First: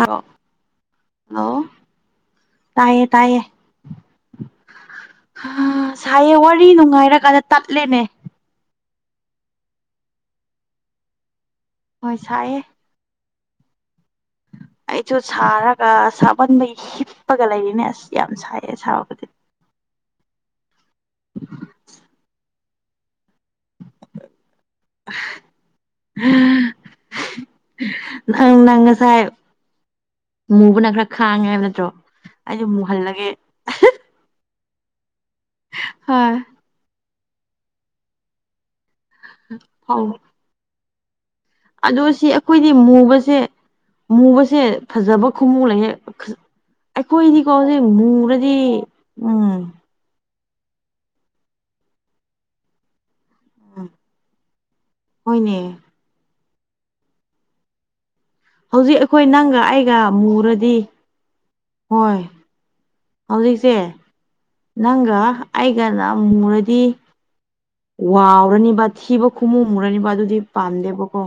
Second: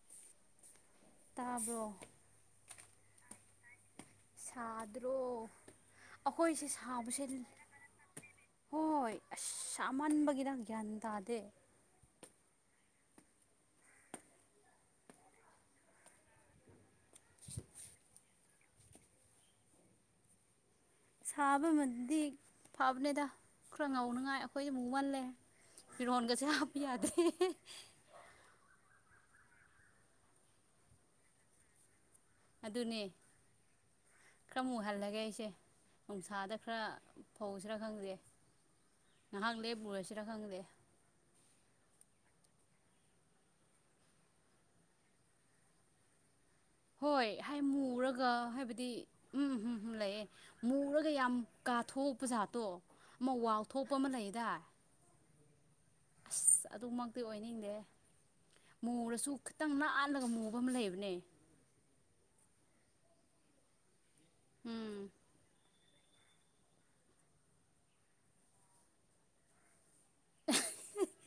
ꯑ ꯍꯂ ꯇꯥꯕ꯭ꯔꯣ ꯇꯥꯏꯌꯦ ꯇꯥꯏꯌꯦ ꯁꯥꯗ꯭ꯔꯣ ꯑ ꯁꯥꯏꯌꯦ ꯋꯥꯔꯤ ꯑꯩꯈꯣꯏꯁꯦ ꯁꯥꯕꯁꯦ ꯅꯨꯡꯉꯥꯏꯔꯀꯥꯟꯗ ꯇꯠꯂꯦꯅꯦ ꯍꯣꯏ ꯑꯁꯃꯟꯕꯒꯤꯗ ꯒ꯭ꯌꯥꯟ ꯇꯥꯗꯦ ꯍꯣꯏ ꯁꯥꯏꯑꯦ ꯑꯩꯁꯨ ꯁꯥꯔꯒ ꯁꯥꯍꯟꯕ ꯍꯤꯞꯄꯒ ꯂꯩꯔꯤꯅꯦ ꯑꯁ ꯌꯥꯝ ꯁꯥꯏꯌꯦ ꯁꯥꯕꯕꯨꯗꯤ ꯁꯥꯕꯃꯗꯤ ꯐꯥꯕꯅꯦꯗ ꯈꯔ ꯉꯥꯎꯅꯉꯥꯏ ꯑꯩꯈꯣꯏ ꯑꯃꯨꯛ ꯃꯜꯂꯦ ꯐꯤꯔꯣꯟꯒꯁꯦ ꯍꯥꯞꯄ ꯌꯥꯗꯦ ꯑꯪ ꯅꯪ ꯉꯁꯥꯏ ꯃꯨꯕꯅ ꯈꯔ ꯈꯥꯡꯉꯦ ꯍꯥꯏꯕ ꯅꯠꯇ꯭ꯔꯣ ꯑꯩꯁꯨ ꯑꯗꯨꯅꯦ ꯃꯨꯍꯜꯂꯒꯦ ꯈꯔ ꯑꯃꯨꯛ ꯍꯜꯂꯒꯦ ꯑꯩꯁꯦ ꯍꯣꯏ ꯅꯨꯡꯁꯥꯗ ꯈꯔ ꯐꯧꯁꯤꯔꯥ ꯈꯪꯗꯦ ꯉꯍꯥꯛ ꯂꯦ ꯐꯧ ꯄꯨꯔꯁꯤꯔ ꯈꯪꯗꯦ ꯑꯗꯣ ꯁꯤ ꯑꯩꯈꯣꯏꯗꯤ ꯃꯨꯕꯁꯦ ꯃꯨꯕꯁꯦ ꯐꯖꯕ ꯈꯨꯃꯨ ꯂꯩꯦꯛ ꯍꯣꯏ ꯍꯥꯏ ꯃꯨꯔꯒ ꯍꯥꯏꯕꯗꯤ ꯎꯝ ꯎꯝ ꯂꯩꯌꯦꯦ ꯃꯨꯔꯒ ꯌꯥꯝ ꯀꯥꯊꯣꯛꯄ ꯖꯥꯠꯇꯣ ꯑꯃ ꯎꯝ ꯋꯥꯎꯊꯣꯛꯄ ꯑꯃ ꯂꯩꯗꯥ ꯍꯣꯏꯅꯦ ꯑꯁ ꯑꯗꯨꯃꯛꯇꯤ ꯑꯣꯏꯅꯤꯡꯗꯦ ꯍꯧꯖꯤꯛ ꯑꯩꯈꯣꯏ ꯃꯨꯔꯁꯨ ꯅꯪꯒ ꯈꯤꯇꯪ ꯑꯩꯒ ꯅꯥꯍꯜꯂꯒ ꯃꯨꯕ ꯑꯃ ꯃꯨꯔꯗꯤ ꯂꯩꯕꯅꯦ ꯍꯣꯏ ꯍꯧꯖꯤꯛꯁꯦ ꯎꯝ ꯅꯪꯒ ꯑꯩ ꯀꯅ ꯃꯨꯔꯗꯤ ꯋꯥꯎꯔꯅꯤꯕ ꯊꯤꯕ ꯈꯣꯡꯃꯨ ꯃꯨꯔꯅꯤꯕ ꯑꯗꯨꯗꯤ ꯄꯥꯝꯗꯦꯕꯀꯣ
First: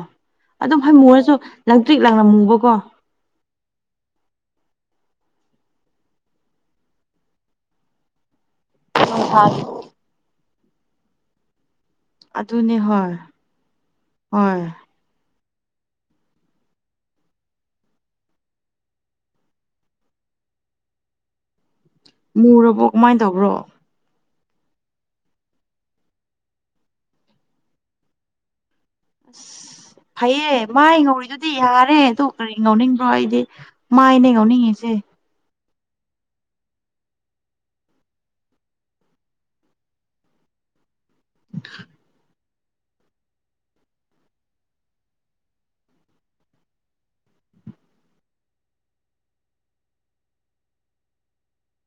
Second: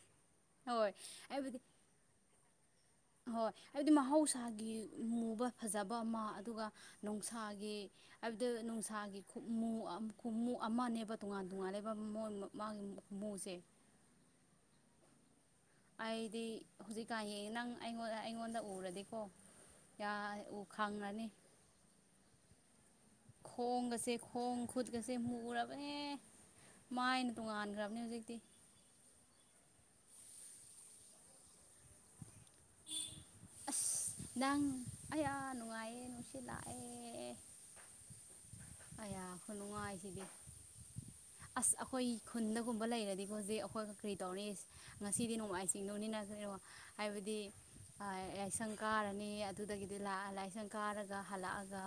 ꯑꯗꯨꯝ ꯍꯣꯏ ꯍꯩ ꯃꯨꯨꯔꯁꯨ ꯍꯥꯏꯕꯗꯤ ꯂꯪ ꯇ꯭ꯔꯤꯛ ꯂꯪꯅ ꯃꯨꯕꯀꯣ ꯍꯣꯏ ꯍꯥꯏꯕꯗꯤ ꯃꯍꯧꯁꯥꯒꯤ ꯃꯨꯕ ꯐꯖꯕ ꯑꯃ ꯑꯗꯨꯒ ꯅꯨꯡꯁꯥꯒꯤ ꯍꯥꯏꯕꯗꯤ ꯑꯗꯨ ꯅꯨꯡꯁꯥꯒꯤꯃꯨ ꯀꯃꯨ ꯑꯃꯅꯦꯕ ꯇꯣꯉꯥꯟ ꯅꯨꯡꯉꯥꯏꯕ ꯑꯗꯨꯅꯦ ꯃꯥꯒꯤ ꯍꯣꯏ ꯃꯃꯨꯁꯦ ꯍꯣꯏ ꯑꯩꯗꯤ ꯍꯧꯖꯤꯛꯀꯥ ꯌꯦꯡ ꯅꯪ ꯑꯩꯉꯣꯟ ꯑꯩꯉꯣꯟꯗ ꯎꯔꯗꯤꯀꯣ ꯌꯥ ꯎ ꯈꯪꯉꯅꯤ ꯃꯕꯨ ꯈꯣꯡꯁꯦ ꯈꯣꯡ ꯈꯨꯠꯀꯁꯦ ꯃꯨꯔꯕꯅꯦ ꯃꯥꯏꯅ ꯇꯣꯉꯥꯟꯈ꯭ꯔꯕꯅꯦ ꯍꯧꯖꯤꯛꯇꯤ ꯐꯩꯌꯦꯦ ꯃꯥ ꯉꯧꯔꯤꯗꯨꯗꯤ ꯌꯥꯔꯦ ꯑꯗꯨ ꯀꯔꯤ ꯉꯧꯅꯤꯡꯕ꯭ꯔꯣ ꯑꯩꯗꯤ ꯃꯥꯏꯅ ꯉꯧꯅꯤꯡꯉꯤꯁꯦ ꯑꯌꯦ ꯅꯨꯡꯁꯤ ꯂꯑ ꯑꯌꯥꯁꯨ ꯅꯨꯡꯉꯥꯏꯁꯤꯗꯤ ꯑꯁ ꯑꯩꯈꯣꯏ ꯈꯨꯟꯗꯒꯨꯝꯕ ꯂꯩꯔꯗꯤꯀꯣ ꯍꯧꯖꯤꯛ ꯑꯩꯈꯣꯏ ꯀꯔꯤ ꯇꯧꯔꯤ ꯉꯁꯤꯗꯤ ꯅꯣꯡꯃꯥꯏ ꯆꯤꯡꯗꯧꯅꯤꯅꯔꯣ ꯍꯥꯏꯕꯗꯤ ꯌꯥꯥꯏꯁꯪ ꯀꯥꯔꯅꯤ ꯑꯗꯨꯗꯒꯤꯗꯤ ꯂꯥꯏꯁꯪ ꯀꯥꯔꯒ ꯍꯜꯂꯛꯑꯒ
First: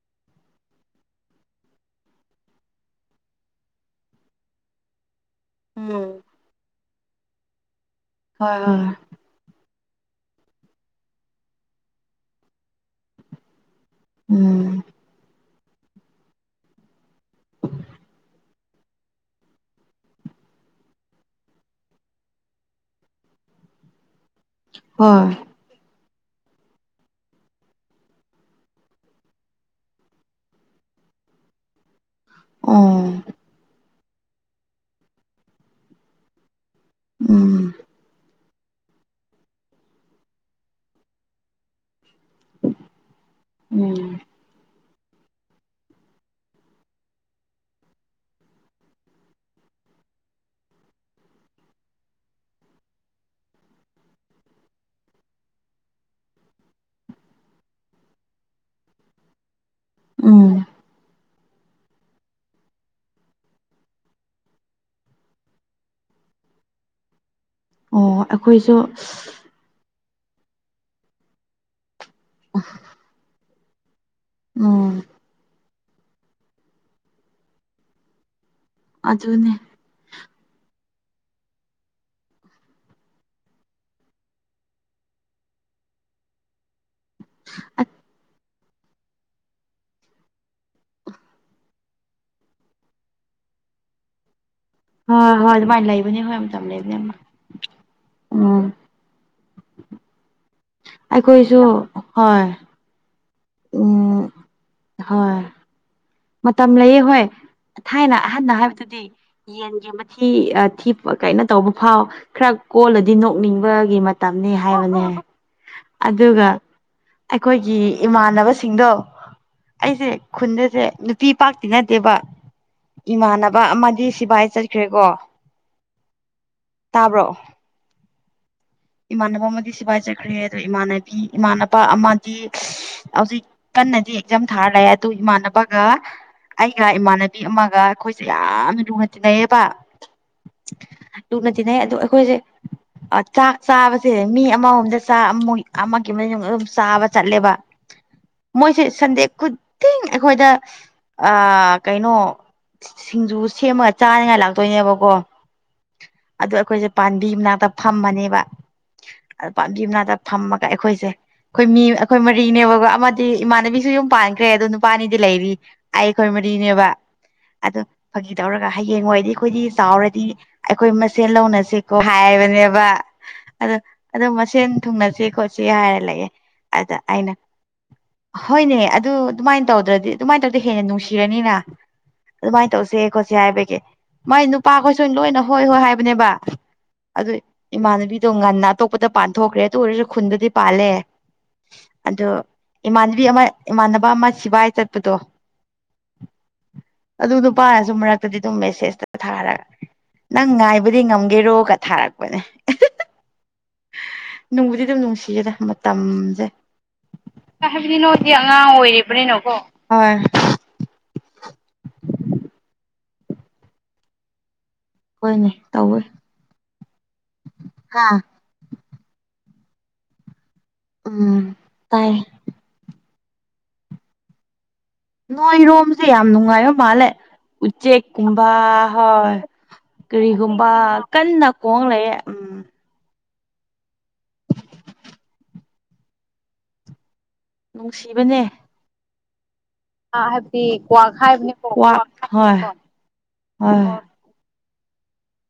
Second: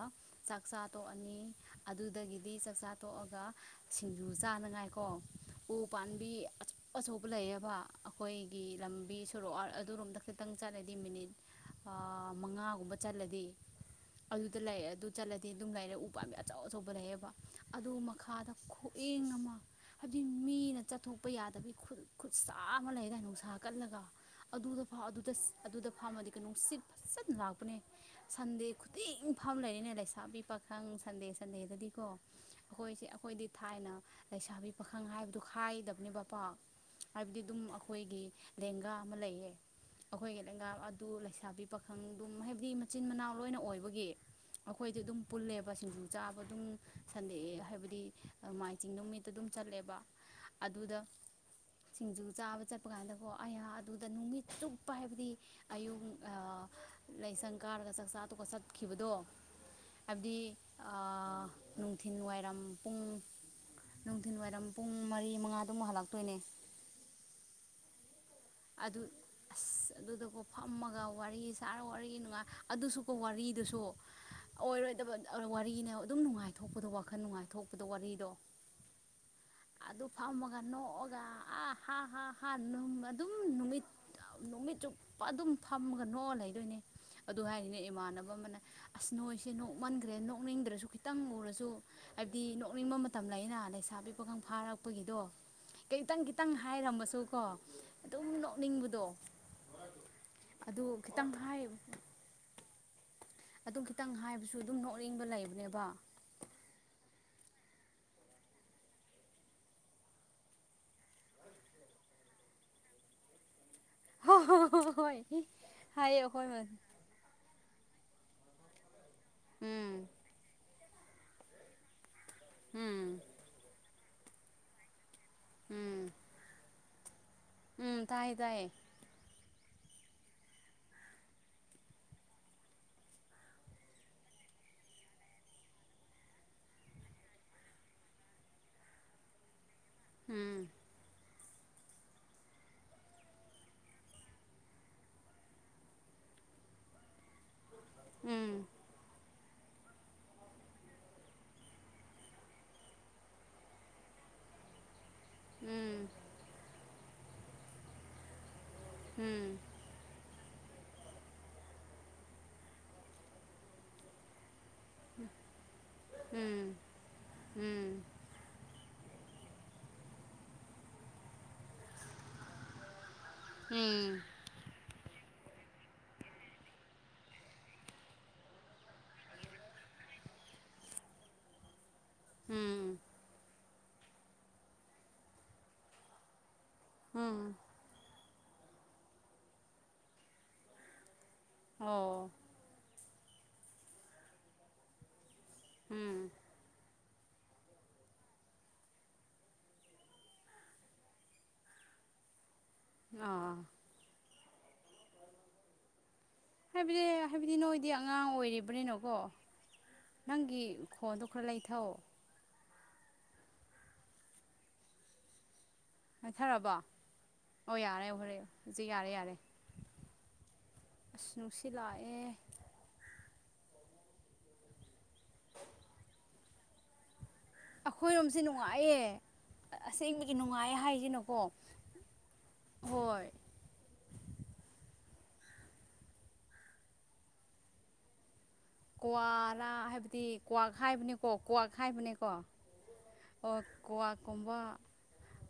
ꯆꯥꯛ ꯆꯥ ꯇꯣꯛꯑꯅꯤ ꯑꯗꯨꯗꯒꯤꯗꯤ ꯆꯥꯛꯆꯥ ꯇꯣꯛꯑꯒ ꯁꯤꯡꯖꯨ ꯆꯥꯅꯉꯥꯏꯀꯣ ꯎ ꯎꯝ ꯄꯥꯝꯕꯤ ꯑꯆꯧ ꯑꯆꯧꯕ ꯂꯩꯌꯦꯕ ꯍꯣꯏ ꯑꯩꯈꯣꯏꯒꯤ ꯍꯣꯏ ꯂꯝꯕꯤ ꯁꯣꯔꯣꯛ ꯑꯗꯨꯔꯣꯝꯗ ꯈꯤꯇꯪ ꯆꯠꯂꯗꯤ ꯃꯤꯅꯤꯠ ꯃꯉꯥꯒꯨꯝꯕ ꯆꯠꯂꯗꯤ ꯑꯗꯨꯗ ꯎꯝ ꯂꯩꯔꯦ ꯑꯗꯨ ꯆꯠꯂꯗꯤ ꯑꯗꯨꯝ ꯂꯩꯔꯦ ꯎ ꯄꯥꯝꯃꯦ ꯑꯆꯧ ꯑꯆꯧꯕ ꯂꯩꯌꯦꯦꯕ ꯑꯗꯨ ꯃꯈꯥꯗ ꯈꯨꯌꯦꯪ ꯑꯃ ꯍꯥꯏꯕꯗꯤ ꯃꯤꯅ ꯆꯠꯊꯣꯛꯄ ꯌꯥ ꯌꯥ ꯈꯨꯠ ꯈꯨꯠ ꯁꯥ ꯑꯃ ꯂꯩ ꯅꯨꯡꯁꯥ ꯀꯜꯂꯒ ꯍꯣꯏ ꯑꯗꯨꯗ ꯐꯝꯃ ꯀ ꯁꯤ ꯐ ꯂꯥꯛꯕꯅꯦ ꯁꯟꯗꯦ ꯈꯨꯗꯤꯡ ꯐꯕ ꯂꯩꯔꯤꯦꯅꯦ ꯂꯩꯁꯥꯕꯤ ꯄꯥꯈꯪ ꯁꯟꯗꯦꯁꯦ ꯆꯟꯅꯦꯗꯗꯤꯀꯣ ꯑꯣ ꯑꯩꯈꯣꯏꯁꯦ ꯑꯩꯈꯣꯏꯗꯤ ꯊꯥꯏꯅ ꯂꯩꯁꯥꯕꯤ ꯄꯥꯈꯪ ꯍꯥꯏꯕꯗꯨ ꯈꯥꯏꯗꯕꯅꯦꯕ ꯄꯣ ꯍꯥꯏꯕꯗꯤ ꯑꯗꯨꯝ ꯎꯝ ꯑꯩꯈꯣꯏꯒꯤ ꯂꯦꯡꯒꯥ ꯑꯃ ꯂꯩꯌꯦ ꯑꯩꯈꯣꯏꯒꯤ ꯂꯦꯡꯒꯥ ꯑꯗꯨ ꯂꯩꯁꯥꯕꯤ ꯄꯈ ꯪ ꯑꯗꯨꯝ ꯍꯥꯏꯕꯗꯤ ꯃꯆꯤꯟ ꯃꯅꯥꯎ ꯂꯣꯏꯅ ꯎꯝ ꯑꯣꯏꯕꯒꯤ ꯑꯩꯈꯣꯏꯗꯤ ꯑꯗꯨꯝ ꯄꯨꯜꯂꯦꯕ ꯁꯤꯡꯖꯨ ꯆꯥꯕ ꯑꯗꯨꯝ ꯁꯟꯗꯦꯛꯑꯦ ꯍꯥꯏꯕꯗꯤ ꯃꯥꯏ ꯆꯤꯡ ꯅꯨꯃꯤꯠꯇ ꯑꯗꯨꯝ ꯆꯠꯂꯦꯕ ꯑꯗꯨꯗ ꯁꯤꯡꯖꯨ ꯆꯥꯕ ꯆꯠꯄ ꯀꯥꯟꯗꯀꯣ ꯑꯩꯍꯥꯛ ꯑꯗꯨꯗ ꯅꯨꯃꯤꯠ ꯆꯨꯞꯄ ꯍꯥꯏꯕꯗꯤ ꯑꯌꯨꯛ ꯂꯥꯏꯁꯪ ꯀꯥꯔꯒ ꯆꯥꯛꯆꯥ ꯑꯗꯨꯒ ꯠꯈꯤꯕꯗꯣ ꯍꯥꯏꯕꯗꯤ ꯎꯝ ꯅꯨꯡꯊꯤꯜ ꯋꯥꯏꯔꯝ ꯄꯨꯡ ꯅꯨꯡꯊꯤꯜ ꯋꯥꯏꯔꯝ ꯄꯨꯡ ꯃꯔꯤ ꯃꯉꯥꯗꯨꯃꯨꯛ ꯍꯜꯂꯛꯇꯣꯏꯅꯦ ꯑꯣ ꯑꯩꯈꯣꯏꯁꯨ ꯑꯗꯨ ꯑꯁ ꯑꯗꯨꯗꯀꯣ ꯐꯝꯃꯒ ꯋꯥꯔꯤ ꯁꯥꯔ ꯋꯥꯔꯤ ꯅꯨꯡꯉꯥꯏ ꯑꯗꯨꯁꯨꯀꯣ ꯋꯥꯔꯤꯗꯨꯁꯨ ꯎꯝ ꯑꯣꯏꯔꯣꯏꯗꯕ ꯋꯥꯔꯤꯅ ꯑꯗꯨꯝ ꯅꯨꯡꯉꯥꯏꯊꯣꯛꯄꯗꯣ ꯋꯥꯈꯜ ꯅꯨꯡꯉꯥꯏꯊꯣꯛꯄꯗꯣ ꯋꯥꯔꯤꯗꯣ ꯑꯗꯨꯅꯦ ꯑꯗꯨ ꯐꯝꯃꯒ ꯅꯣꯛꯑꯒ ꯑ ꯍꯥꯥ ꯍꯥꯥ ꯍꯥꯥꯃ ꯑꯗꯨꯝ ꯅꯨꯃꯤꯠ ꯅꯨꯃꯤꯠ ꯆꯨꯞꯄ ꯑꯗꯨꯝ ꯐꯝꯃꯒ ꯅꯣꯛꯑ ꯂꯩꯗꯣꯏꯅꯦ ꯑꯗꯨ ꯍꯥꯏꯔꯤꯅꯦ ꯏꯃꯥꯟꯅꯕ ꯑꯃꯅ ꯑꯁ ꯅꯣꯏꯁꯦ ꯅꯣꯛꯃꯟꯈ꯭ꯔꯦ ꯅꯣꯛꯅꯤꯡꯗ꯭ꯔꯁꯨ ꯈꯤꯇꯪ ꯎꯔꯁꯨ ꯍꯥꯏꯕꯗꯤ ꯅꯣꯛꯅꯤꯡꯕ ꯃꯇꯝ ꯂꯩꯅ ꯂꯩꯁꯥꯕꯤ ꯄꯈꯪ ꯐꯥꯔꯕ ꯅꯄꯒꯤꯗꯣ ꯍꯣꯏ ꯍꯣꯏ ꯑꯗꯨꯃꯥꯏꯅ ꯀꯇꯪ ꯂꯩꯕꯅꯦ ꯍꯣꯏ ꯈꯤꯇꯪ ꯃꯇꯝ ꯂꯩꯕꯅꯦ ꯑꯃ ꯍꯥꯏꯔꯝꯃꯁꯨ ꯀꯣ ꯑꯗꯨꯝ ꯎꯝ ꯅꯣꯛꯅꯤꯡꯕꯗꯣ ꯑꯗꯨ ꯈꯤꯇꯪ ꯑꯩꯈꯣꯏꯁꯨ ꯍꯣꯏ ꯑꯗꯨꯝ ꯈꯤꯇꯪ ꯎꯝ ꯍꯥꯏꯕꯁꯨ ꯑꯗꯨꯝ ꯅꯣꯛꯅꯤꯡꯕ ꯍꯣꯏ ꯂꯩꯕꯅꯦꯕ ꯃꯇꯝ ꯂꯩꯌꯦ ꯍꯣꯏ ꯊꯥꯏꯅ ꯑꯍꯟꯅ ꯍꯥꯏꯕꯗꯨꯗꯤ ꯌꯦꯟꯒꯤ ꯃꯊꯤ ꯊꯤ ꯀꯩꯅꯣ ꯇꯧꯕ ꯐꯥꯎ ꯈꯔ ꯀꯣꯜꯂꯗꯤ ꯅꯣꯛꯅꯤꯡꯕꯒꯤ ꯍꯣꯏ ꯃꯇꯝꯅꯤ ꯍꯣꯏ ꯍꯥꯏꯕꯅꯦ ꯍꯣꯏ ꯍꯥꯏꯌꯦ ꯑꯗꯨꯒ ꯑꯩꯈꯣꯏ ꯑꯩꯈꯣꯏꯒꯤ ꯏꯃꯥꯟꯅꯕꯁꯤꯡꯗꯣ ꯎꯝ ꯑꯩꯁꯦ ꯈꯨꯟꯗꯁꯦ ꯅꯨꯄꯤ ꯄꯥꯛꯇꯤ ꯅꯠꯇꯦꯕ ꯎꯝ ꯏꯃꯥꯟꯅꯕ ꯑꯃꯗꯤ ꯁꯤꯕꯥꯏ ꯆꯠꯈ꯭ꯔꯦꯀꯣ ꯎꯝ ꯇꯥꯕ꯭ꯔꯣ ꯎꯝ ꯇꯥꯏꯌꯦ ꯇꯥꯏꯌꯦ ꯏꯃꯥꯟꯅꯕ ꯑꯃꯗꯤ ꯁꯤꯐꯥꯏꯖꯈ꯭ꯔꯦ ꯑꯗꯣ ꯏꯃꯥꯟꯅꯕꯤ ꯏꯃꯥꯟꯅꯕ ꯑꯃꯗꯤ ꯍꯧꯖꯤꯛ ꯀꯟꯅꯗꯤ ꯑꯦꯛꯖꯥꯝ ꯊꯥꯔ ꯂꯑꯦ ꯑꯗꯨ ꯏꯃꯥꯟꯅꯕꯒ ꯑꯩꯒ ꯏꯃꯥꯟꯅꯕꯤ ꯑꯃꯒ ꯑꯩꯈꯣꯏꯁꯦ ꯌꯥꯝꯅ ꯂꯨꯅ ꯆꯤꯟꯅꯩꯌꯦꯕ ꯎꯝ ꯂꯨꯅ ꯇꯤꯟꯅꯩ ꯑꯗꯣ ꯑꯩꯈꯣꯏꯁꯦ ꯆꯥꯛ ꯆꯥꯕꯁꯦ ꯃꯤ ꯑꯃꯃꯝꯗ ꯆ ꯑꯃꯒꯤ ꯑꯗꯨꯝ ꯆꯥꯕ ꯆꯠꯂꯦꯕ ꯎꯝ ꯃꯣꯏꯁꯦ ꯁꯟꯗꯦꯛ ꯈꯨꯗꯤꯡ ꯑꯩꯈꯣꯏꯗ ꯑ ꯀꯩꯅꯣ ꯁꯤꯡꯖꯨ ꯁꯦꯝꯃꯒ ꯆꯥꯅꯤꯉꯥꯏ ꯂꯥꯛꯇꯣꯏꯅꯦꯕꯀꯣ ꯑꯗꯨ ꯑꯩꯈꯣꯏꯁꯦ ꯄꯥꯝꯕꯤ ꯃꯅꯥꯛꯇ ꯐꯝꯃꯅꯦꯕ ꯑꯅꯗ ꯐꯝꯃ ꯑꯩꯈꯣꯏꯁꯦ ꯑꯩꯈꯣꯏ ꯃꯤ ꯑꯩꯈꯣꯏ ꯃꯔꯤꯅꯦꯕꯀꯣ ꯑꯃꯗꯤ ꯏꯃꯥꯟꯅꯕꯤꯁꯨ ꯌ ꯄꯥꯟꯈ꯭ꯔꯦ ꯑ ꯅꯨꯄꯥꯅꯤꯗꯤ ꯂꯩꯔꯤ ꯑꯩ ꯑꯩꯈꯣꯏ ꯃꯔꯤꯅꯦꯕ ꯑꯗꯨ ꯐꯥꯒꯤ ꯇꯧꯔꯒ ꯍꯌꯦꯡꯋꯥꯣꯏꯗꯤ ꯑꯩꯈꯣꯏꯗꯤ ꯆꯥꯎꯔꯗꯤ ꯑꯩꯈꯣꯏ ꯃꯁꯦꯜ ꯂꯧꯅꯁꯤꯦꯀꯣ ꯍꯥꯏꯕꯅꯦꯕ ꯑꯗ ꯎꯝ ꯑꯗꯣ ꯃꯁꯦꯟ ꯊꯨꯡꯅꯁꯤ ꯈꯣꯠꯁꯤ ꯍꯥꯏꯔ ꯂꯩꯑꯦ ꯑꯗ ꯑꯩꯅ ꯍꯣꯏꯅꯦ ꯑꯗꯨ ꯑꯗꯨꯃꯥꯏꯅ ꯇꯧꯗ꯭ꯔꯗꯤ ꯑꯗꯨꯃꯥꯏꯅ ꯇꯧꯔꯗꯤ ꯍꯦꯟꯅ ꯅꯨꯡꯁꯤꯔꯅꯤꯅ ꯑꯗꯨꯃꯥꯏꯅ ꯎꯝ ꯇꯧꯁꯦ ꯈꯣꯠꯁꯦ ꯍꯥꯏꯕꯒꯤ ꯃꯥꯏ ꯅꯨꯄꯥꯈꯣꯏ ꯁꯣꯏ ꯂꯣꯏꯅ ꯍꯣꯏ ꯍꯣꯏ ꯍꯥꯏꯕꯅꯦꯕ ꯑꯗꯨ ꯎꯝ ꯏꯃꯅꯕꯤꯗꯣ ꯉꯟꯅ ꯑꯇꯣꯞꯄꯗ ꯄꯥꯟꯊꯣꯛꯈ꯭ꯔꯦ ꯇ ꯑꯣꯏꯔꯁꯨ ꯈꯨꯟꯕꯨꯗꯤ ꯄꯥꯜꯂꯦ ꯑꯣ ꯑꯗꯣ ꯏꯃꯥꯟꯅꯕꯤ ꯑꯃ ꯏꯃꯥꯟꯅꯕ ꯑꯃ ꯁꯤꯕꯥꯥꯏ ꯆꯠꯄꯗꯣ ꯎꯝ ꯑꯗꯨ ꯅꯨꯄꯥꯅꯁꯨ ꯃꯔꯛꯇꯗꯤ ꯑꯗꯨꯝ ꯃꯦꯁꯦꯖꯇ ꯊꯥꯔꯒ ꯅꯪ ꯉꯥꯏꯕꯗꯤ ꯉꯝꯒꯦꯔꯣꯒ ꯊꯥꯔꯛꯄꯅꯦ ꯑꯥ ꯅꯨꯡꯕꯨꯗꯤ ꯑꯗꯨꯝ ꯅꯨꯡꯁꯤꯖꯦꯗ ꯃꯇꯝ ꯍꯥꯏꯕꯗꯤ ꯍꯥꯏꯕꯗꯤ ꯅꯣꯏꯗꯤ ꯑꯉꯥꯡ ꯑꯣꯏꯔꯤꯕꯅꯤꯅꯣꯀꯣ ꯑꯣꯏꯔꯤꯕꯅꯤꯅꯀꯣ ꯍꯣꯏ ꯅꯪꯒꯤ ꯈꯣꯟꯗꯣ ꯈꯔ ꯂꯩꯊꯧ ꯍꯣꯏꯅꯦ ꯇꯧꯋꯦ ꯍꯥꯏꯠꯊꯔꯕꯣ ꯑꯣ ꯌꯥꯔꯦ ꯍꯥ ꯎꯈꯂꯦ ꯍꯧꯖꯤꯛ ꯌꯥꯔꯦ ꯌꯥꯔꯦ ꯑꯁ ꯎꯝ ꯅꯨꯡꯁꯤ ꯇꯥꯏ ꯂꯥꯛꯑꯦ ꯅꯣꯏꯔꯣꯝꯁꯦ ꯌꯥꯝ ꯅꯨꯡꯉꯥꯏꯌ ꯃꯥꯜꯂꯦ ꯑꯩꯈꯣꯏꯔꯣꯝꯁꯦ ꯎꯆꯦꯛꯀꯨꯝꯕ ꯅꯨꯡꯉꯥꯏꯌꯦ ꯍꯣꯏ ꯑꯁꯦꯡꯕꯒꯤ ꯀꯔꯤꯒꯨꯝꯕ ꯅꯨꯡꯉꯥꯏ ꯍꯥꯏꯁꯤꯅꯀꯣ ꯀꯟꯅ ꯈꯣꯡ ꯂꯩꯌꯦꯦ ꯎꯝ ꯍꯣꯏ [inaudible] ꯅꯨꯡꯁꯤꯕꯅꯦ ꯀꯋꯥꯔ ꯍꯥꯏꯕꯗꯤ ꯀ꯭ꯋꯥꯛ ꯍꯥꯏꯕꯅꯦꯀ ꯍꯥꯏꯕꯅꯦꯀꯣ ꯑꯣ ꯀꯋꯥ ꯀꯨꯝꯕꯥ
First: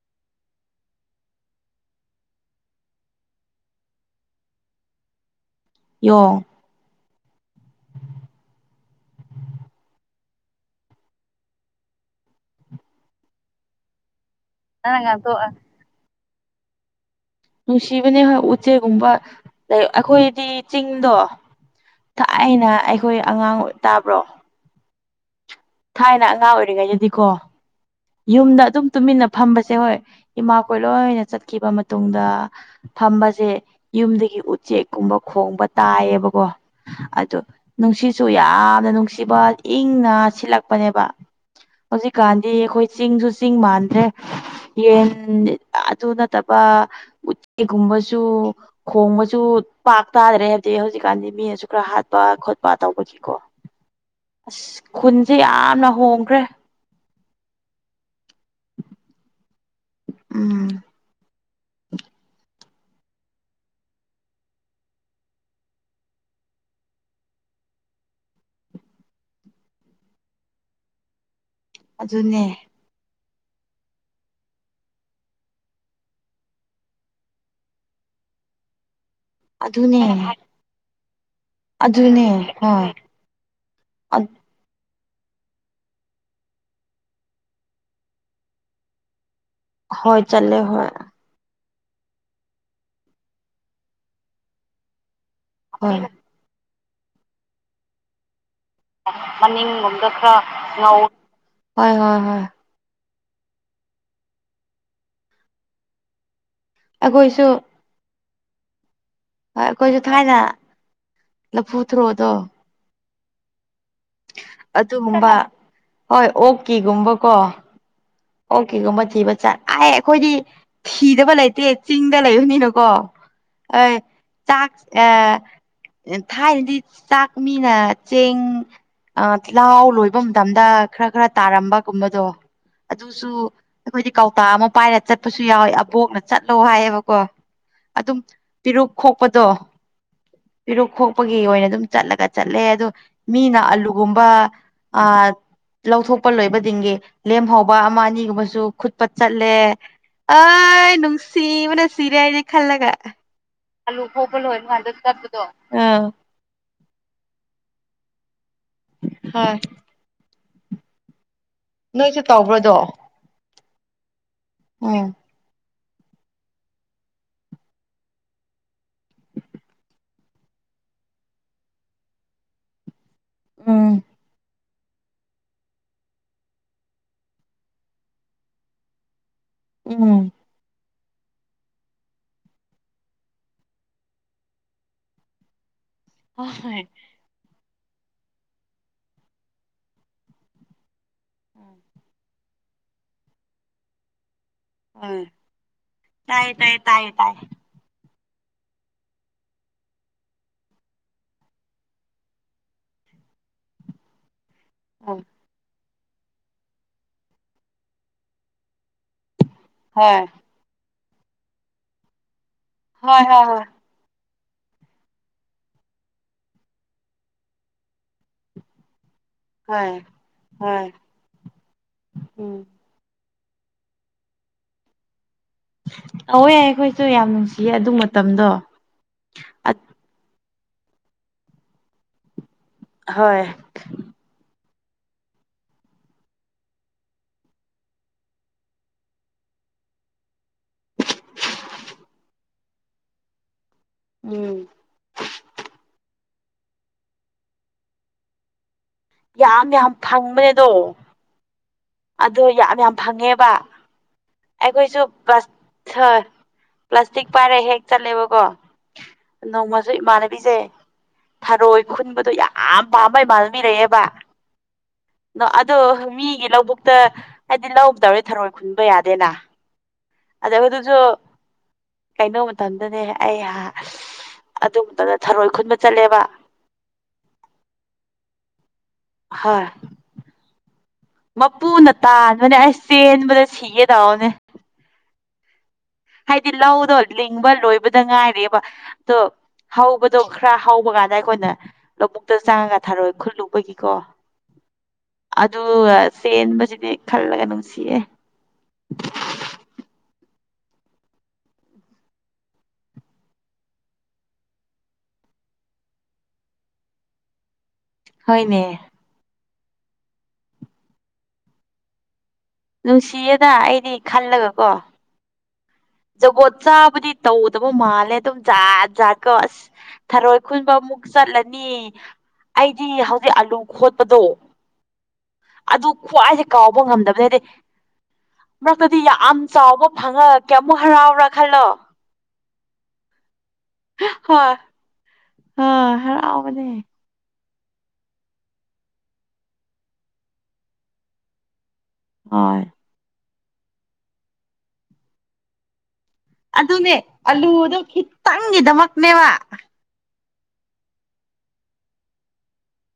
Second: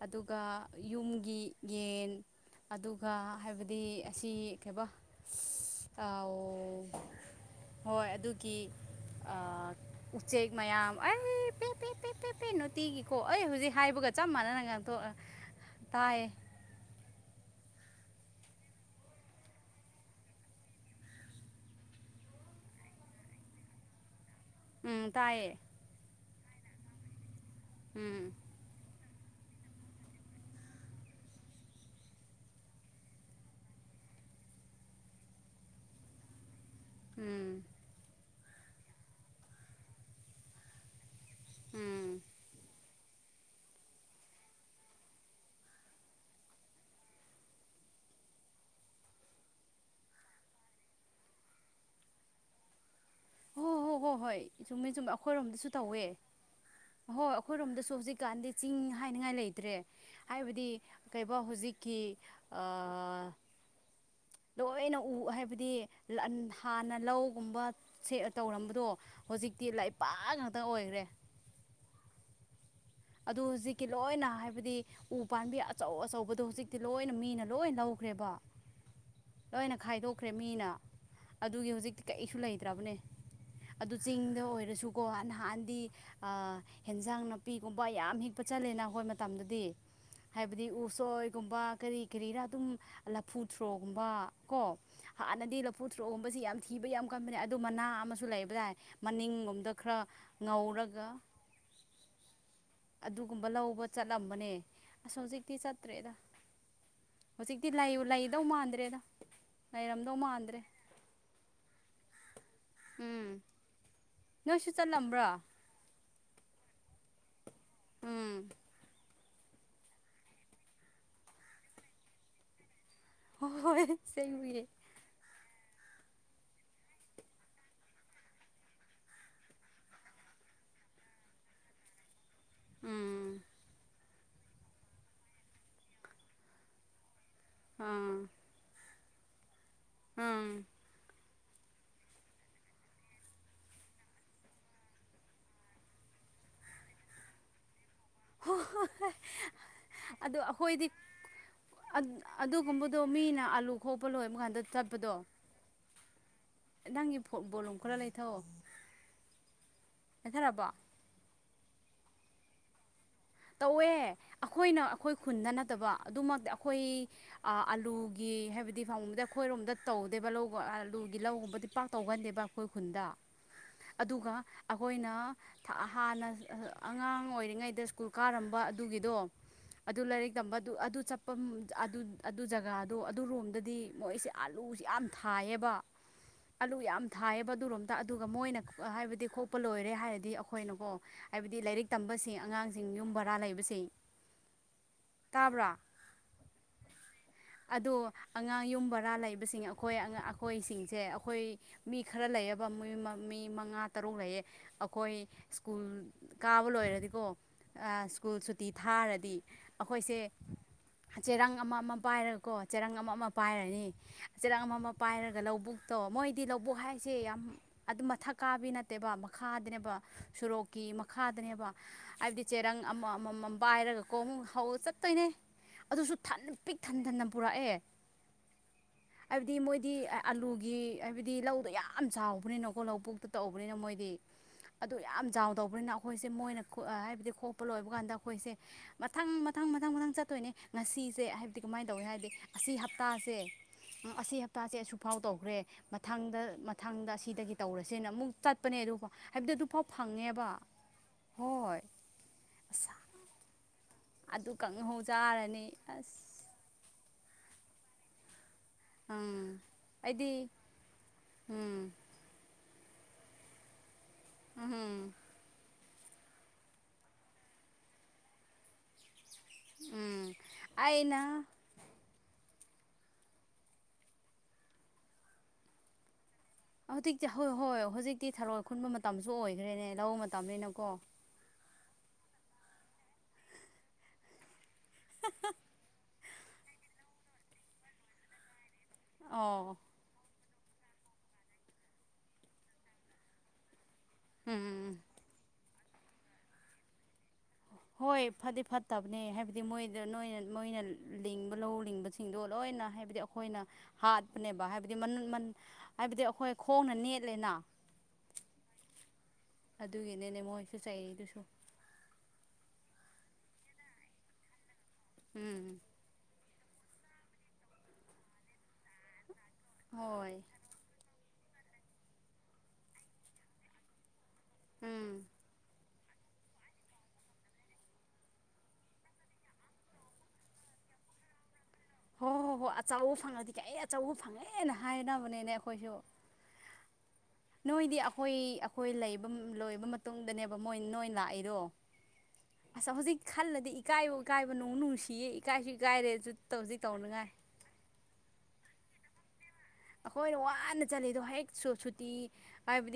ꯑꯗꯨꯒ ꯌꯨꯝꯒꯤ ꯌꯦꯟ ꯑꯗꯨꯒ ꯍꯥꯏꯕꯗꯤ ꯑꯁꯤ ꯀꯩꯕꯣ ꯌꯣꯡ ꯍꯣꯏ ꯑꯗꯨꯒꯤ ꯎꯆꯦꯛ ꯃꯌꯥꯝ ꯑꯩ ꯄꯦꯦꯦ ꯄꯦ ꯅꯨꯡꯇꯤꯒꯤꯀꯣ ꯑꯩ ꯍꯧꯖꯤꯛ ꯍꯥꯏꯕꯒ ꯆꯞ ꯃꯥꯟꯅꯅ ꯅꯪꯅ ꯉꯥꯛꯊꯣꯛꯑ ꯉꯥꯛꯇꯣꯛꯑ ꯇꯥꯏ ꯅꯨꯡꯁꯤꯕꯅꯦ ꯍꯣꯏ ꯎꯆꯦꯛꯒꯨꯝꯕ ꯂꯩ ꯑꯩꯈꯣꯏꯗꯤ ꯆꯤꯡꯗꯣ ꯊꯥꯏ ꯑꯅ ꯑꯩꯈꯣꯏ ꯑꯉꯥꯡ ꯑꯣꯏ ꯇꯥꯕ꯭ꯔꯣ ꯎꯝ ꯇꯥꯏꯌꯦ ꯊꯥꯏꯅ ꯑꯉꯥꯡ ꯑꯣꯏꯔꯤꯉꯩꯗꯗꯤꯀꯣ ꯎꯝ ꯌꯨꯝꯗ ꯑꯗꯨꯝ ꯇꯨꯃꯤꯟꯅ ꯐꯝꯕꯁꯦ ꯍꯣꯏ ꯏꯃꯥ ꯀꯣꯏ ꯂꯣꯏꯅ ꯆꯠꯈꯤꯕ ꯃꯇꯨꯡꯗ ꯐꯝꯕꯁꯦ ꯌꯨꯝ ꯎꯆꯦꯛꯀꯨꯝꯕ ꯈꯣꯡꯕ ꯇꯥꯏꯌꯦꯕꯀꯣ ꯑ ꯎꯝ ꯅꯨꯡꯁꯤꯁꯨ ꯌꯥꯝꯅ ꯅꯨꯡꯁꯤꯕ ꯏꯪꯅ ꯁꯤꯜꯂꯛꯄꯅꯦꯕ ꯎꯝ ꯍꯧꯖꯤꯛ ꯥꯟꯙꯤ ꯑꯩꯈꯣꯏ ꯆꯤꯡꯁꯨ ꯆꯤꯡ ꯃꯥꯟꯗ꯭ꯔꯦ ꯌꯦꯟ ꯑꯗꯨ ꯅꯠꯇꯕ ꯎꯇꯤꯒꯨꯝꯕ ꯃꯆꯨ ꯈꯣꯡ ꯃꯁꯨꯨ ꯄꯥꯛ ꯇꯥꯗ꯭ꯔꯦ ꯍꯥꯏꯕꯗꯤ ꯍꯧꯖꯤꯛꯀꯥꯟꯗꯤ ꯃꯤꯅꯁꯨ ꯈꯔ ꯍꯥꯠꯄ ꯈꯣꯠꯄ ꯇ ꯀꯣ ꯍ ꯍꯣ ꯍꯣ ꯍꯣꯏꯨꯝꯃꯦꯨꯝꯃꯦꯣꯏ ꯁꯤ ꯌꯥꯝꯅ ꯍꯣꯡꯈ꯭ꯔꯦ ꯍꯍꯣꯏ ꯑꯩꯈꯣꯏꯔꯣꯝꯗꯁꯨ ꯍꯧꯖꯤꯛꯀꯥꯟꯗꯤ ꯆꯤꯡ ꯍꯥꯏꯅꯤꯡꯉꯥꯏ ꯂꯩꯇ꯭ꯔꯦ ꯍꯥꯏꯕꯗꯤ ꯎꯝ ꯍꯧꯖꯤꯛꯀꯤ ꯂꯣꯏꯅ ꯎ ꯍꯥꯏꯕꯗꯤ ꯍꯥꯟꯅ ꯂꯧꯒꯨꯝꯕ ꯇꯧꯔꯝꯕꯗꯣ ꯍꯧꯖꯤꯛꯇꯤ ꯂꯩꯄꯥꯛ ꯉꯥꯛꯇ ꯑꯣꯏꯈ꯭ꯔꯦ ꯑꯗꯨꯅꯦ ꯑꯗꯨ ꯍꯧꯖꯤꯛꯀꯤ ꯂꯣꯏꯅ ꯍꯥꯏꯕꯗꯤ ꯎ ꯄꯥꯕꯤ ꯑꯆꯧ ꯑꯆꯧꯕꯗꯣ ꯍꯧꯖꯤꯛꯇꯤ ꯂꯣꯏꯅ ꯃꯤꯅ ꯂꯣꯏꯅ ꯂꯧꯈ꯭ꯔꯦ ꯦꯕ ꯂꯣꯏꯅ ꯑꯗꯨꯅꯦ ꯈꯥꯏꯗꯣꯛꯈ꯭ꯔꯦ ꯃꯤꯅ ꯑꯗꯨꯒꯤ ꯍꯧꯖꯤꯛꯇꯤ ꯑꯗꯨꯅꯦ ꯀꯩꯁꯨ ꯍꯣꯏ ꯂꯩꯇ꯭ꯔꯕꯅꯦ ꯑꯗꯨ ꯆꯤꯡꯗ ꯑꯣꯏꯔꯁꯨ ꯀꯣ ꯅꯍꯥꯟꯗꯤ ꯍꯦꯟꯖꯥꯡ ꯅꯥꯄꯤꯒꯨꯝꯕ ꯌꯥꯝ ꯍꯤꯛꯄ ꯆꯠꯂꯦꯅ ꯍꯣꯏ ꯃꯇꯝꯗꯗꯤ ꯍꯣꯏ ꯆꯠꯂꯦ ꯍꯥꯏꯕꯗꯤ ꯍꯣꯏ ꯎꯁꯣꯏꯒꯨꯝꯕ ꯀꯔꯤ ꯀꯔꯤꯔꯥ ꯑꯗꯨꯝ ꯂꯐꯨꯊ꯭ꯔꯣꯒꯨꯝꯕ ꯀꯣ ꯍꯥꯟꯅꯗꯤ ꯂꯐꯨ ꯍꯣꯏ ꯊ꯭ꯔꯣꯒꯨꯝꯕꯁꯤ ꯌꯥꯝ ꯊꯤꯕ ꯌꯥꯝ ꯀꯕꯅꯦ ꯑꯗꯨ ꯃꯅꯥ ꯑꯃꯁꯨ ꯂꯩꯕꯗꯥꯏꯗꯤ ꯃꯅꯤꯡꯂꯣꯝꯗ ꯈꯔ ꯉꯧ ꯍꯣꯏ ꯍ ꯑꯗꯨꯒꯨꯝꯕ ꯂꯧꯕ ꯆꯠꯂꯝꯕꯅꯦ ꯑꯁ ꯍꯧꯖꯤꯛꯇꯤ ꯆꯠꯇ꯭ꯔꯦꯗ ꯑꯩꯈꯣꯏꯁꯨ ꯍꯧꯖꯤꯛꯇꯤ ꯂꯩꯗꯧ ꯃꯥꯟꯗ꯭ꯔꯦꯗ ꯍꯣꯏ ꯑꯩꯈꯣꯏꯁꯨ ꯂꯩꯔꯝꯗꯧ ꯊꯥꯏꯅ ꯃꯥꯟꯗ꯭ꯔꯦ ꯂꯐꯨ ꯊ꯭ꯔꯣꯛꯑꯣꯗꯣ ꯎꯝ ꯅꯣꯏꯁꯨ ꯆꯠꯂꯝꯕ꯭ꯔꯣ ꯑꯗꯨꯒꯨꯝꯕ ꯍꯣꯏ ꯑꯣꯛꯀꯤꯒꯨꯝꯕꯀꯣ ꯎꯝ ꯑꯣꯀꯦꯒꯨꯝꯕꯆꯤꯕꯆꯥ ꯑ ꯑꯩꯈꯣꯏꯗꯤ ꯊꯤꯗꯕ ꯂꯩꯇꯦ ꯆꯤꯡꯗ ꯂꯩꯕꯨꯅꯤꯅ ꯀꯣ ꯑ ꯍꯣꯏ ꯑꯁꯦꯡꯕꯒꯤ ꯆꯥꯛ ꯑ ꯊꯥꯏꯅꯗꯤ ꯆꯥꯛ ꯃꯤꯅ ꯆꯦꯡ ꯑ ꯂꯍꯥꯎ ꯂꯣꯏꯕ ꯃꯇꯝꯗ ꯈꯔ ꯈꯔ ꯇꯥꯔꯝꯕꯒꯨꯝꯕꯗꯣ ꯑꯗꯨꯁꯨ ꯎꯝ ꯑꯩꯈꯣꯏꯗꯤ ꯀꯧꯇꯥ ꯑꯃ ꯄꯥꯏꯔ ꯆꯠꯄꯁꯨ ꯌꯥꯎꯋꯦ ꯑꯕꯣꯛꯅ ꯆꯠꯂꯣ ꯍꯥꯏꯌꯦꯕꯀꯣ ꯑꯗꯨꯝ ꯑꯥ ꯄꯤꯔꯨꯛ ꯈꯣꯛꯄꯗꯣ ꯎꯝ ꯄꯤꯔꯨꯛ ꯄꯄꯒꯤ ꯑꯣꯏꯅ ꯑꯗꯨꯝ ꯆꯠꯂꯒ ꯆꯠꯂꯦ ꯑꯗꯣ ꯃꯤꯅ ꯑꯂꯨꯒꯨꯝꯕ ꯑ ꯂꯧꯊꯣꯛꯄ ꯂꯣꯏꯕꯗꯤꯡꯒꯤ ꯂꯦꯝꯍꯧꯕ ꯑꯃ ꯑꯅꯤꯒꯨꯝꯕꯁꯨ ꯈꯨꯠꯄꯠ ꯆꯠꯂꯦ ꯑ ꯑꯗꯣ ꯑꯩꯈꯣꯏꯗꯤ ꯅꯨꯡꯁꯤꯡ ꯃꯅ ꯆꯔꯤꯗꯤ ꯈꯜꯂꯒꯥ ꯑꯗꯨꯒꯨꯝꯕꯗꯣ ꯃꯤꯅ ꯑꯥꯂꯨ ꯑꯂꯨ ꯈꯣꯛꯄ ꯍꯄ ꯂꯣꯏꯕ ꯀꯥꯟꯗ ꯂꯣꯏ ꯉꯥꯟꯗ ꯆꯠꯄꯗꯣ ꯀꯠꯄꯗꯣ ꯅꯪꯒꯤ ꯕꯣꯂꯣꯡꯈ ꯂꯩ ꯊꯣ ꯍꯣꯏ ꯅꯟꯊꯔꯕꯣ ꯅꯣꯏꯁꯨ ꯇꯧꯕ꯭ꯔꯗꯣ ꯇꯧꯋꯦ ꯑꯩꯈꯣꯏꯅ ꯑꯩꯈꯣꯏ ꯈꯨꯟꯗ ꯅꯠꯇꯕ ꯑꯗꯨꯃꯛꯇꯤ ꯑꯩꯈꯣꯏ ꯑꯂꯨꯒꯤ ꯍꯥꯏꯕꯗꯤ ꯐꯪꯕꯗꯤ ꯑꯩꯈꯣꯏꯔꯣꯝꯗ ꯇꯧꯗꯦꯕ ꯂꯧ ꯑꯗꯨꯒꯤ ꯂꯧꯒꯨꯝꯕꯗꯤ ꯄꯥꯛ ꯇꯧꯒꯟꯗꯦꯕ ꯑꯩꯈꯣꯏ ꯈꯨꯟꯗ ꯎꯝ ꯑꯗꯨꯒ ꯑꯩꯈꯣꯏꯅ ꯍꯥꯟꯅ ꯑꯉꯥꯡ ꯑꯣꯏꯔꯤꯉꯩꯗ ꯁ꯭ꯀꯨꯜ ꯀꯥꯔꯝꯕ ꯑꯗꯨꯒꯤꯗꯣ ꯑꯗꯨ ꯎꯝ ꯂꯥꯏꯔꯤꯛ ꯇꯝꯕ ꯑꯗꯨ ꯑꯗꯨ ꯆꯠꯄ ꯑꯗꯨ ꯖꯒꯥꯗꯣ ꯑꯗꯨꯔꯣꯝꯗꯗꯤ ꯃꯣꯏꯁꯦ ꯑꯥꯂꯨꯁꯦ ꯌꯥꯝ ꯊꯥꯏꯌꯦꯕ ꯑꯂꯨ ꯍꯣꯏ ꯌꯥꯝ ꯊꯥꯏꯌꯦꯕ ꯑꯗꯨꯝ ꯑꯗꯨꯒ ꯃꯣꯏꯅ ꯍꯥꯏꯕꯗꯤ ꯈꯣꯛꯄ ꯂꯣꯏꯔꯦ ꯍꯥꯏꯔꯗꯤ ꯑꯩꯈꯣꯏꯅꯀꯣ ꯍꯥꯏꯕꯗꯤ ꯂꯥꯏꯔꯤꯛ ꯇꯝꯕꯁꯤ ꯑꯉꯥꯡꯁꯤꯡ ꯁꯤꯡꯤꯡ ꯌꯨꯝ ꯕꯔꯥ ꯂꯩꯕꯕꯁꯤ ꯎꯝ ꯇꯥꯏ ꯇꯥꯏ ꯇꯥꯏ ꯇꯥꯏ ꯑꯗꯣ ꯑꯉꯥꯡ ꯌꯨꯝ ꯕꯔꯥ ꯂꯩꯕꯁꯤꯡ ꯑꯩꯈꯣꯏ ꯑꯩꯈꯣꯏꯁꯤꯡꯁꯦ ꯑꯩꯈꯣꯏ ꯃꯤ ꯈꯔ ꯂꯩꯔꯕ ꯃꯣꯏ ꯃꯤ ꯃꯉꯥ ꯇꯔꯨꯛ ꯂꯩꯌꯦ ꯑꯩꯈꯣꯏ ꯎꯝ ꯁ꯭ꯀꯨꯜ ꯀꯥꯕ ꯂꯣꯏꯔꯗꯤꯀꯣ ꯁ꯭ꯀꯨꯜ ꯁꯨꯇꯤ ꯊꯥꯔꯗꯤ ꯑꯩꯈꯣꯏꯁꯦ ꯍꯣꯏ ꯆꯦꯔ ꯑꯃ ꯑꯃ ꯄꯥꯏꯔꯒ ꯀꯣ ꯆꯦꯔꯪ ꯑꯃ ꯍꯣꯏ ꯑꯃ ꯍꯣꯏ ꯍꯣꯏ ꯄꯥꯏꯔꯅꯤ ꯆꯦꯔꯥꯡ ꯑꯃ ꯄꯥꯏꯔꯒ ꯂꯧꯕꯨꯛꯇꯣ ꯃꯣꯏꯗꯤ ꯂꯧꯕꯨꯛ ꯍꯥꯏꯁꯦ ꯌꯥꯝ ꯑꯗꯨꯝ ꯃꯊꯛ ꯀꯥꯕꯤ ꯅꯠꯇꯦꯕ ꯍꯣꯏ ꯃꯈꯥꯗꯅꯦꯕ ꯍꯣꯏ ꯁꯣꯔꯣꯛꯀꯤ ꯃꯈꯥꯗꯅꯦꯕ ꯍꯥꯏꯕꯗꯤ ꯎꯝ ꯆꯦꯔꯪ ꯑꯃ ꯑꯃ ꯕꯥꯥꯏꯔꯒꯀꯣ ꯑꯃꯨꯛ ꯍꯧ ꯆꯠꯇꯣꯏꯅꯦ ꯑꯗꯨꯁꯨ ꯊꯟ ꯇꯋꯦ ꯌꯥ ꯄꯤꯛ ꯊꯟ ꯑꯩꯈꯣꯏꯁꯨ ꯊꯟꯅ ꯌꯥꯝ ꯅꯨꯡꯁꯤꯌꯦ ꯄꯨꯔꯛꯑꯦ ꯑꯗꯨ ꯃꯇꯝꯗꯣ ꯍꯥꯏꯕꯗꯤ ꯃꯣꯏꯗꯤ ꯑꯂꯨ ꯒꯤ ꯍꯥꯏꯕꯗꯤ ꯂꯧꯗꯣ ꯌꯥꯝ ꯆꯥꯎꯕꯅꯤꯅꯀꯣ ꯂꯧ ꯄꯨꯨꯛꯇ ꯍꯣꯏ ꯇꯧꯕꯅꯤꯅ ꯃꯣꯏꯗꯤ ꯑꯗꯨ ꯌꯥꯝ ꯆꯥꯎꯗꯧꯕꯅꯤꯅ ꯑꯩꯈꯣꯏꯁꯦ ꯃꯣꯏꯅ ꯍꯥꯏꯕꯗꯤ ꯀꯣꯛꯄ ꯂꯣꯏꯕ ꯀꯥꯟꯗ ꯑꯩꯈꯣꯏꯁꯦ ꯃꯊꯪ ꯃꯊꯪ ꯃꯊꯪ ꯃꯊꯪ ꯆꯠꯇꯣꯏꯅꯦ ꯉꯁꯤꯁꯦ ꯍꯥꯏꯕꯗꯤ ꯀꯃꯥꯏꯅ ꯇꯧꯏꯤ ꯍꯥꯏꯕꯗꯤ ꯑꯁꯤ ꯍꯞꯇꯥꯁꯦ ꯑꯁꯤ ꯎꯝ ꯍꯞꯇꯥꯁꯦ ꯑꯁꯨꯛꯐꯥꯎ ꯇꯧꯈ꯭ꯔꯦ ꯃꯊꯪꯗ ꯃꯊꯪꯗ ꯑꯁꯤꯗꯒꯤ ꯇꯧꯔꯁꯦꯅ ꯑꯃꯨꯛ ꯆꯠꯄꯅꯦ ꯑꯗꯨ ꯑꯣ ꯍꯥꯏꯕꯗꯤ ꯌꯥꯝ ꯑꯗꯨꯐꯥꯎ ꯌꯥꯝ ꯐꯪꯉꯦꯕ ꯍꯣꯏ ꯑꯣ ꯌꯥꯝ ꯑꯁ ꯌꯥꯝ ꯐꯪꯉꯦꯕ ꯑꯗꯨ ꯀꯥꯡꯍꯧ ꯑꯩꯈꯣꯏꯁꯨ ꯆꯥꯔꯅꯤ ꯑꯁ ꯄ꯭ꯂꯥꯁꯇꯤꯛ ꯄꯥꯏꯔ ꯍꯦꯛ ꯆꯠꯂꯦꯕꯀꯣ ꯎꯝ ꯅꯣꯡꯃꯁꯨ ꯑꯩꯗꯤ ꯏꯃꯥꯟꯅꯕꯤꯁꯦ ꯊꯔꯣꯏ ꯎꯝ ꯈꯨꯟꯕꯗꯣ ꯌꯥꯝ ꯑꯝꯕꯝꯕꯩ ꯃꯥꯜꯕꯤꯔꯛꯑꯦꯕ ꯎꯝ ꯑꯗꯨꯗ ꯃꯤꯒꯤ ꯂꯧꯕꯨꯛꯇ ꯍꯥꯏꯗꯤ ꯂꯗꯧꯔꯦ ꯊꯔꯣꯏ ꯈꯨꯟꯕ ꯌꯥꯗꯦꯅ ꯎꯝ ꯑꯗ ꯍꯧꯗꯨꯁꯨ ꯑꯩꯅ ꯀꯩꯅꯩꯅꯣ ꯃꯇꯝꯗꯅꯦ ꯑꯩ ꯑꯗꯨ ꯃꯇꯝꯗ ꯊꯔꯣꯏ ꯈꯨꯟꯕ ꯆꯠꯂꯦꯕ ꯍꯧꯖꯤꯛꯇꯤ ꯍꯣꯏ ꯍꯣꯏ ꯍꯧꯖꯤꯛꯇꯤ ꯊꯔꯣ ꯈꯨꯟꯕ ꯃꯇꯝꯁꯨ ꯍꯣꯏ ꯑꯣꯏꯈ꯭ꯔꯦꯅꯦ ꯂꯧꯕ ꯃꯇꯝꯅꯤꯅꯀꯣ ꯃꯄꯨꯅ ꯇꯥꯟꯕꯅꯦ ꯑꯩꯁ ꯆꯦꯟꯕꯗ ꯁꯤꯒꯦ ꯇꯑꯣꯅꯦ ꯍꯥꯏꯗꯤ ꯂꯧꯗꯣ ꯂꯤꯡꯕ ꯂꯣꯏꯕꯗ ꯉꯥꯏꯔꯦꯕ ꯑꯣ ꯍꯧꯕꯗꯣ ꯈꯔ ꯍꯧꯕ ꯀꯥꯟꯗ ꯑꯩꯈꯣꯏꯅ ꯂꯧꯕꯨꯛꯇ ꯆꯪꯉꯒ ꯊꯥꯔꯣꯏꯏ ꯈꯨꯠ ꯂꯨꯕꯒꯤꯀꯣ ꯎꯝ ꯎ ꯆꯦꯟꯕꯁꯤꯗꯤ ꯈꯜꯂꯒ ꯅꯨꯡꯁꯤꯌꯦ ꯍꯣꯏ ꯐꯗꯤ ꯐꯠꯇꯕꯅꯦ ꯍꯥꯏꯕꯗꯤ ꯃꯣꯏꯗ ꯅꯣꯏ ꯃꯣꯏꯅ ꯂꯤꯡꯕ ꯂꯧ ꯂꯤꯡꯕꯁꯤꯡꯗꯣ ꯂꯣꯏꯅ ꯍꯥꯏꯕꯗꯤ ꯑꯩꯈꯣꯏꯅ ꯍꯥꯠꯄꯅꯦꯕ ꯍꯥꯏꯕꯗꯤ ꯍꯥꯏꯕꯗꯤ ꯑꯩꯈꯣꯏ ꯈꯣꯡꯅ ꯅꯦꯠꯂꯦꯅ ꯍꯅꯦ ꯑꯗꯨꯒꯤꯅꯤꯅꯦ ꯃꯣꯏꯁꯨ ꯆꯩꯔꯤꯗꯨꯁꯨ ꯅꯨꯡꯁꯤꯌꯦꯗ ꯑꯩꯗꯤ ꯈꯜꯂꯒꯀꯣ ꯎꯝ ꯖꯒꯣꯠ ꯆꯥꯕꯗꯤ ꯇꯧꯗꯕ ꯃꯥꯜꯂꯦ ꯑꯗꯨꯝ ꯖꯥꯠ ꯖꯥꯠ ꯊꯔꯣꯏ ꯍꯣꯏ ꯈꯨꯟꯕꯨꯛ ꯆꯠꯂ ꯑꯩꯗꯤ ꯍꯧꯖꯤꯛ ꯑꯂꯨ ꯈꯣꯠꯄꯗꯣ ꯎꯝ ꯑꯗꯨ ꯈ꯭ꯋꯥꯏꯁꯦ ꯀꯥꯎꯕ ꯉꯝꯗꯕꯅꯦꯗꯤ ꯃꯔꯛꯇꯗꯤ ꯌꯥꯝ ꯆꯥꯎꯕ ꯐꯪꯉ ꯀꯌꯥꯃꯨꯛ ꯍꯔꯥꯎꯔꯥ ꯈꯜꯂꯣ ꯍꯣ ꯍꯣ ꯍꯣ ꯑꯆꯕ ꯐꯪꯉꯗꯤ ꯀꯩ ꯑꯩ ꯑꯆꯧꯕ ꯐꯪꯉꯦꯅ ꯍꯥꯏꯅꯕ ꯑ ꯍꯔꯥꯎꯥꯎ ꯃꯅꯦ ꯅꯣꯏꯗꯤ ꯑꯩꯈꯣꯏ ꯑꯩꯈꯣꯏ ꯂꯣꯏꯕ ꯃꯇꯨꯡꯗꯅꯦꯕꯣꯏ ꯅꯣꯏ ꯂꯥꯛꯏꯔꯣ ꯍ ꯈꯜꯂꯗꯤ ꯏꯀꯥꯏꯕ ꯀꯥꯏꯕ ꯅꯨꯡ ꯅꯨꯡꯁꯤꯌꯦ ꯏꯀꯥꯏꯁꯨ ꯏ ꯀꯥꯏꯔꯦ ꯑꯗꯨꯅꯦ ꯑꯂꯨꯗꯣ ꯈꯤꯇꯪꯒꯤꯗꯃꯛꯅꯦꯕ ꯑꯩꯈꯣꯏꯅ ꯋꯥꯅ ꯆꯠꯂꯤ ꯑꯗꯣ ꯍꯦꯛ ꯁꯨꯇꯤ ꯍꯥꯏꯕꯗꯤ